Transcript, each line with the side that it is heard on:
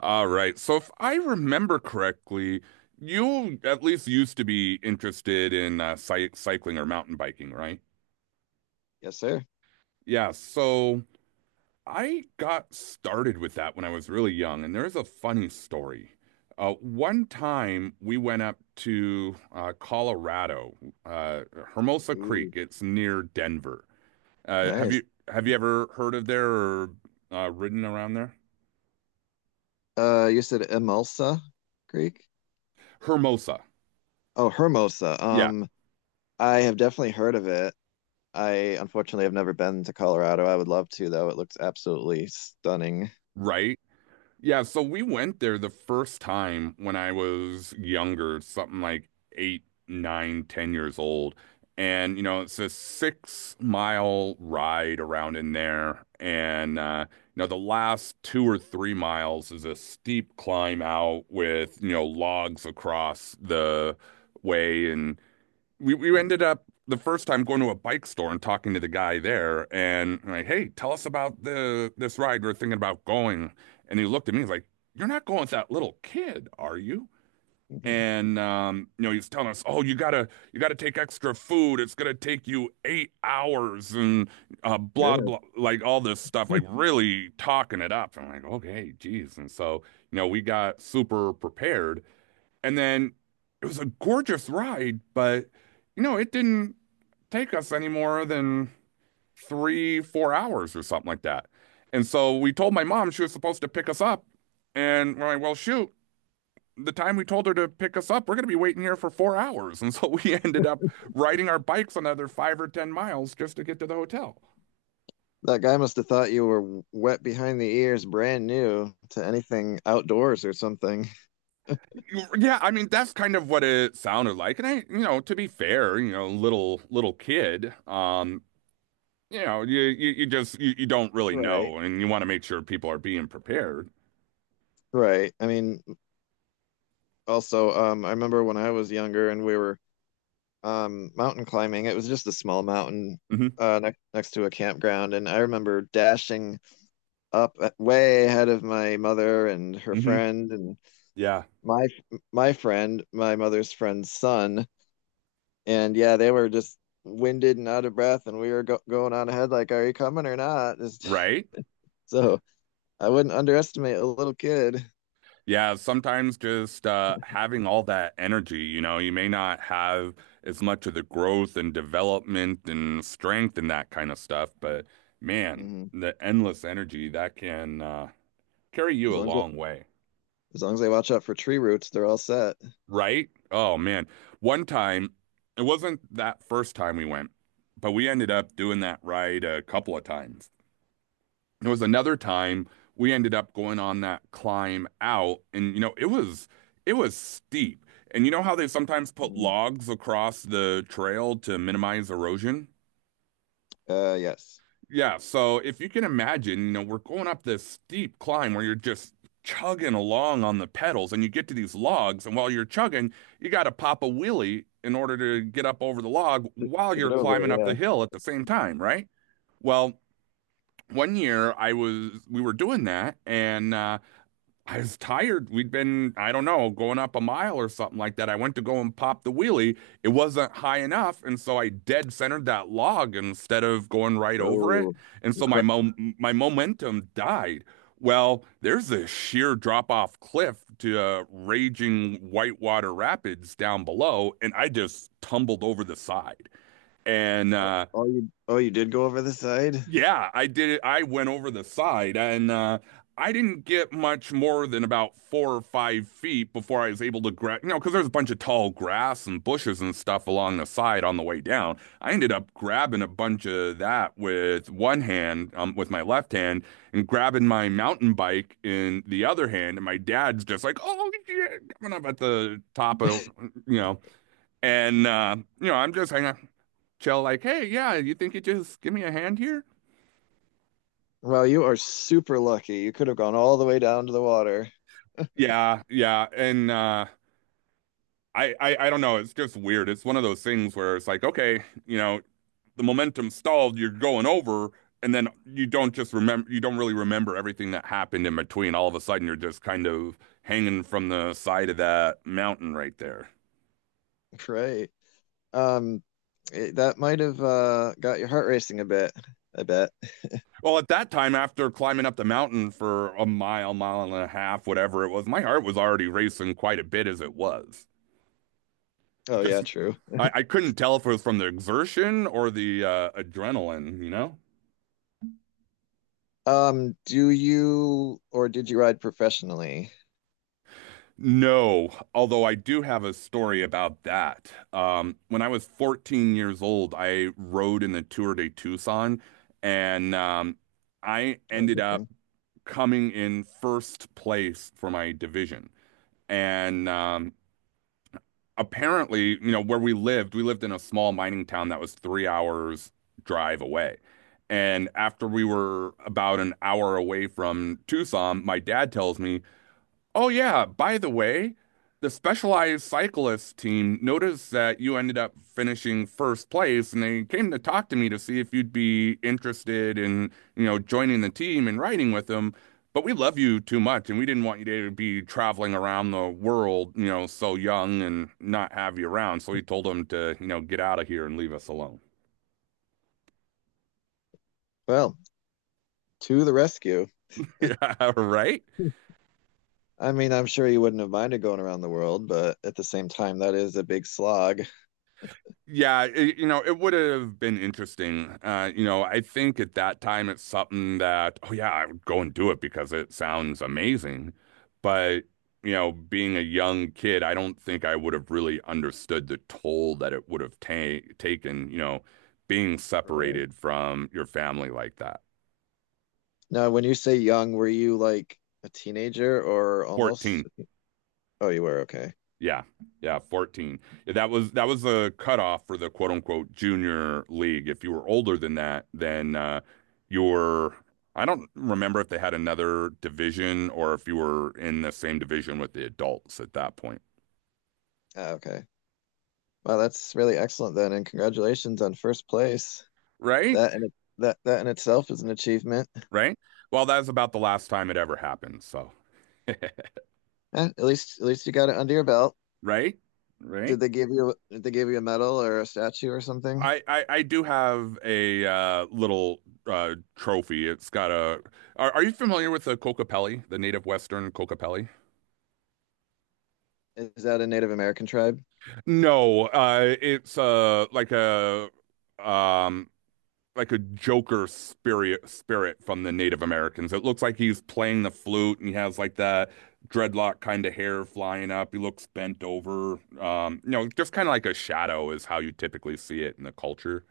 right: All right. So if I remember correctly, you at least used to be interested in cy cycling or mountain biking, right?
left: Yes, sir.
right: Yeah. So I got started with that when I was really young, and there's a funny story. One time we went up to Colorado, uh, Hermosa Creek.
left: Ooh,
right: It's near Denver. Uh, have
left: nice.
right: you have you ever heard of there or ridden around there?
left: You said Emulsa Greek?
right: Hermosa.
left: Oh, Hermosa.
right: Yeah.
left: I have definitely heard of it. I unfortunately have never been to Colorado. I would love to, though. It looks absolutely stunning.
right: Right. Yeah, so we went there the first time when I was younger, something like 8, 9, 10 years old. And, you know, it's a 6 mile ride around in there. And, you know, the last 2 or 3 miles is a steep climb out with, you know, logs across the way. And, we ended up the first time going to a bike store and talking to the guy there and I'm like, hey, tell us about the this ride we're thinking about going. And he looked at me, he's like, you're not going with that little kid, are you?
left: Mhm.
right: And you know, he's telling us, oh, you gotta take extra food. It's gonna take you 8 hours and blah
left: Goodness.
right: blah, like all this stuff, like really talking it up. I'm like, okay, geez. And so, you know, we got super prepared. And then it was a gorgeous ride, but you know, it didn't take us any more than 3, 4 hours or something like that. And so we told my mom she was supposed to pick us up. And we're like, well, shoot, the time we told her to pick us up, we're going to be waiting here for 4 hours. And so we ended up riding our bikes another 5 or 10 miles just to get to the hotel.
left: That guy must have thought you were wet behind the ears, brand new to anything outdoors or something.
right: Yeah, I mean that's kind of what it sounded like. And I, you know, to be fair, you know, little kid, you know, you don't really
left: Right.
right: know, and you want to make sure people are being prepared.
left: Right. I mean, also, I remember when I was younger and we were mountain climbing. It was just a small mountain
right: Hmm.
left: next to a campground, and I remember dashing up way ahead of my mother and her
right: Hmm.
left: friend and
right: Yeah.
left: my my friend, my mother's friend's son. And yeah, they were just winded and out of breath, and we were go going on ahead like, are you coming or not? Just,
right: Right.
left: so I wouldn't underestimate a little kid.
right: Yeah. Sometimes just having all that energy, you know, you may not have as much of the growth and development and strength and that kind of stuff, but man,
left: Mhm.
right: the endless energy that can carry you
left: As
right: a
left: long as they,
right: long way.
left: as long as they watch out for tree roots, they're all set.
right: Right. Oh man. One time, it wasn't that first time we went, but we ended up doing that ride a couple of times. There was another time we ended up going on that climb out, and you know, it was steep. And you know how they sometimes put
left: Mhm.
right: logs across the trail to minimize erosion?
left: Uh, yes.
right: Yeah, so if you can imagine, you know, we're going up this steep climb where you're just chugging along on the pedals and you get to these logs, and while you're chugging, you got to pop a wheelie in order to get up over the log while
left: Took it
right: you're
left: over,
right: climbing up
left: yeah.
right: the hill at the same time, right? Well, one year I was we were doing that and I was tired. We'd been, I don't know, going up a mile or something like that. I went to go and pop the wheelie. It wasn't high enough, and so I dead centered that log instead of going right over it.
left: Oh,
right: And
left: you
right: so
left: cr
right: my momentum died. Well, there's a sheer drop off cliff to raging whitewater rapids down below, and I just tumbled over the side. And
left: Oh, oh, you did go over the side?
right: yeah, I did it. I went over the side and I didn't get much more than about 4 or 5 feet before I was able to grab, you know, because there's a bunch of tall grass and bushes and stuff along the side on the way down. I ended up grabbing a bunch of that with one hand, with my left hand, and grabbing my mountain bike in the other hand. And my dad's just like, oh, yeah, coming up at the top of, you know, and, you know, I'm just hanging out, chill, like, hey, yeah, you think you just give me a hand here?
left: Well, you are super lucky. You could have gone all the way down to the water.
right: Yeah, yeah. And I don't know, it's just weird. It's one of those things where it's like, okay, you know, the momentum stalled, you're going over, and then you don't really remember everything that happened in between. All of a sudden you're just kind of hanging from the side of that mountain right there.
left: Great. Um, it, that might have got your heart racing a bit, I bet.
right: Well, at that time, after climbing up the mountain for a mile, mile and a half, whatever it was, my heart was already racing quite a bit as it was.
left: Oh yeah,
right: Just
left: true.
right: I couldn't tell if it was from the exertion or the adrenaline, you know?
left: Do you or did you ride professionally?
right: No, although I do have a story about that. When I was 14 years old, I rode in the Tour de Tucson, and I
left: Oh,
right: ended up
left: interesting.
right: coming in first place for my division. And apparently, you know, where we lived in a small mining town that was 3 hours drive away. And after we were about an hour away from Tucson, my dad tells me, oh yeah, by the way, the specialized cyclist team noticed that you ended up finishing first place and they came to talk to me to see if you'd be interested in, you know, joining the team and riding with them. But we love you too much and we didn't want you to be traveling around the world, you know, so young and not have you around. So we told them to, you know, get out of here and leave us alone.
left: Well, to the rescue.
right: Yeah, right?
left: Hmm. I mean, I'm sure you wouldn't have minded going around the world, but at the same time, that is a big slog.
right: Yeah, it would have been interesting. You know, I think at that time it's something that, oh yeah, I would go and do it because it sounds amazing. But, you know, being a young kid, I don't think I would have really understood the toll that it would have ta taken, you know, being
left: Right.
right: separated from your family like that.
left: Now, when you say young, were you like a teenager or almost
right: 14.
left: a— Oh, you were, okay.
right: Yeah, yeah, 14. Yeah, that was the cutoff for the quote unquote junior league. If you were older than that, then you were. I don't remember if they had another division or if you were in the same division with the adults at that point.
left: Ah, okay. Well, that's really excellent then, and congratulations on first place.
right: Right,
left: That that in itself is an achievement.
right: right. Well, that's about the last time it ever happened. So,
left: Eh, at least you got it under your belt.
right: right, right.
left: Did they give you a medal or a statue or something?
right: I do have a little trophy. It's got a. Are you familiar with the Kokapelli, the native Western Kokapelli?
left: Is that a Native American tribe?
right: No, it's um like a Joker spirit from the Native Americans. It looks like he's playing the flute and he has like that dreadlock kind of hair flying up. He looks bent over. You know, just kind of like a shadow is how you typically see it in the culture.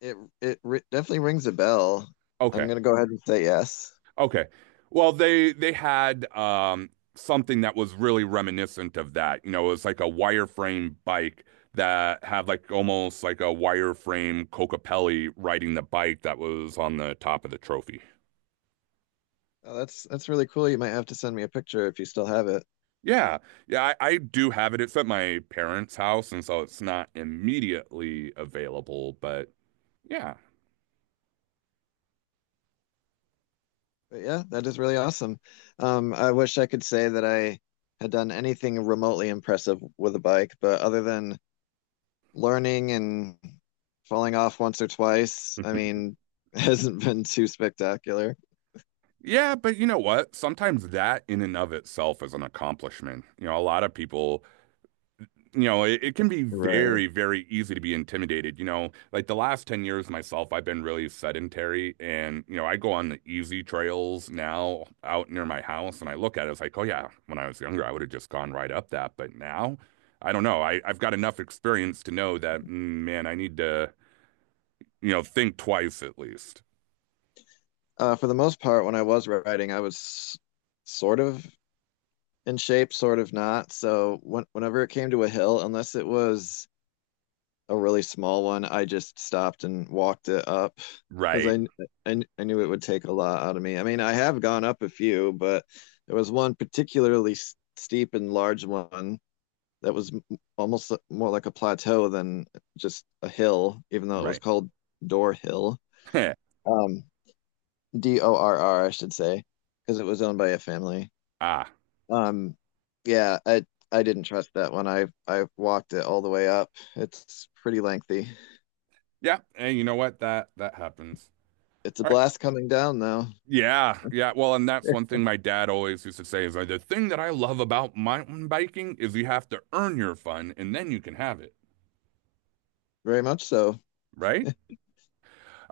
left: It ri Definitely rings a bell. I'm
right: Okay.
left: gonna go ahead and say yes.
right: Okay. Well, they had something that was really reminiscent of that. You know, it was like a wireframe bike that had like almost like a wireframe Cocapelli riding the bike that was on the top of the trophy.
left: Oh, that's really cool. You might have to send me a picture if you still have it.
right: Yeah. Yeah, I do have it. It's at my parents' house, and so it's not immediately available, but yeah.
left: But yeah, that is really awesome. I wish I could say that I had done anything remotely impressive with a bike, but other than learning and falling off once or twice. I mean, hasn't been too spectacular.
right: Yeah, but you know what? Sometimes that in and of itself is an accomplishment. You know, a lot of people, you know, it can be
left: Right.
right: very, very easy to be intimidated. You know, like the last 10 years myself, I've been really sedentary and, you know, I go on the easy trails now out near my house and I look at it, it's like, oh yeah, when I was younger, I would have just gone right up that. But now, I don't know. I've got enough experience to know that, man, I need to, you know, think twice at least.
left: For the most part, when I was writing, I was sort of in shape, sort of not. So whenever it came to a hill, unless it was a really small one, I just stopped and walked it up because
right: Right,
left: I knew it would take a lot out of me. I mean, I have gone up a few, but there was one particularly steep and large one that was almost more like a plateau than just a hill, even though it was
right: right.
left: called Door Hill. Um, Dorr, I should say, because it was owned by a family.
right: Ah,
left: Um, yeah, I didn't trust that one. I walked it all the way up. It's pretty lengthy.
right: yeah. And you know what? That happens.
left: It's a
right: All right.
left: blast coming down though,
right: Yeah, yeah. Well, and that's one thing my dad always used to say is like, the thing that I love about mountain biking is you have to earn your fun and then you can have it,
left: very much so.
right: right?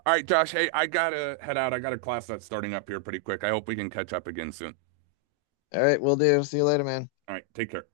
right: All right, Josh, hey, I gotta head out. I got a class that's starting up here pretty quick. I hope we can catch up again soon.
left: All right, we'll do. See you later, man.
right: All right, take care.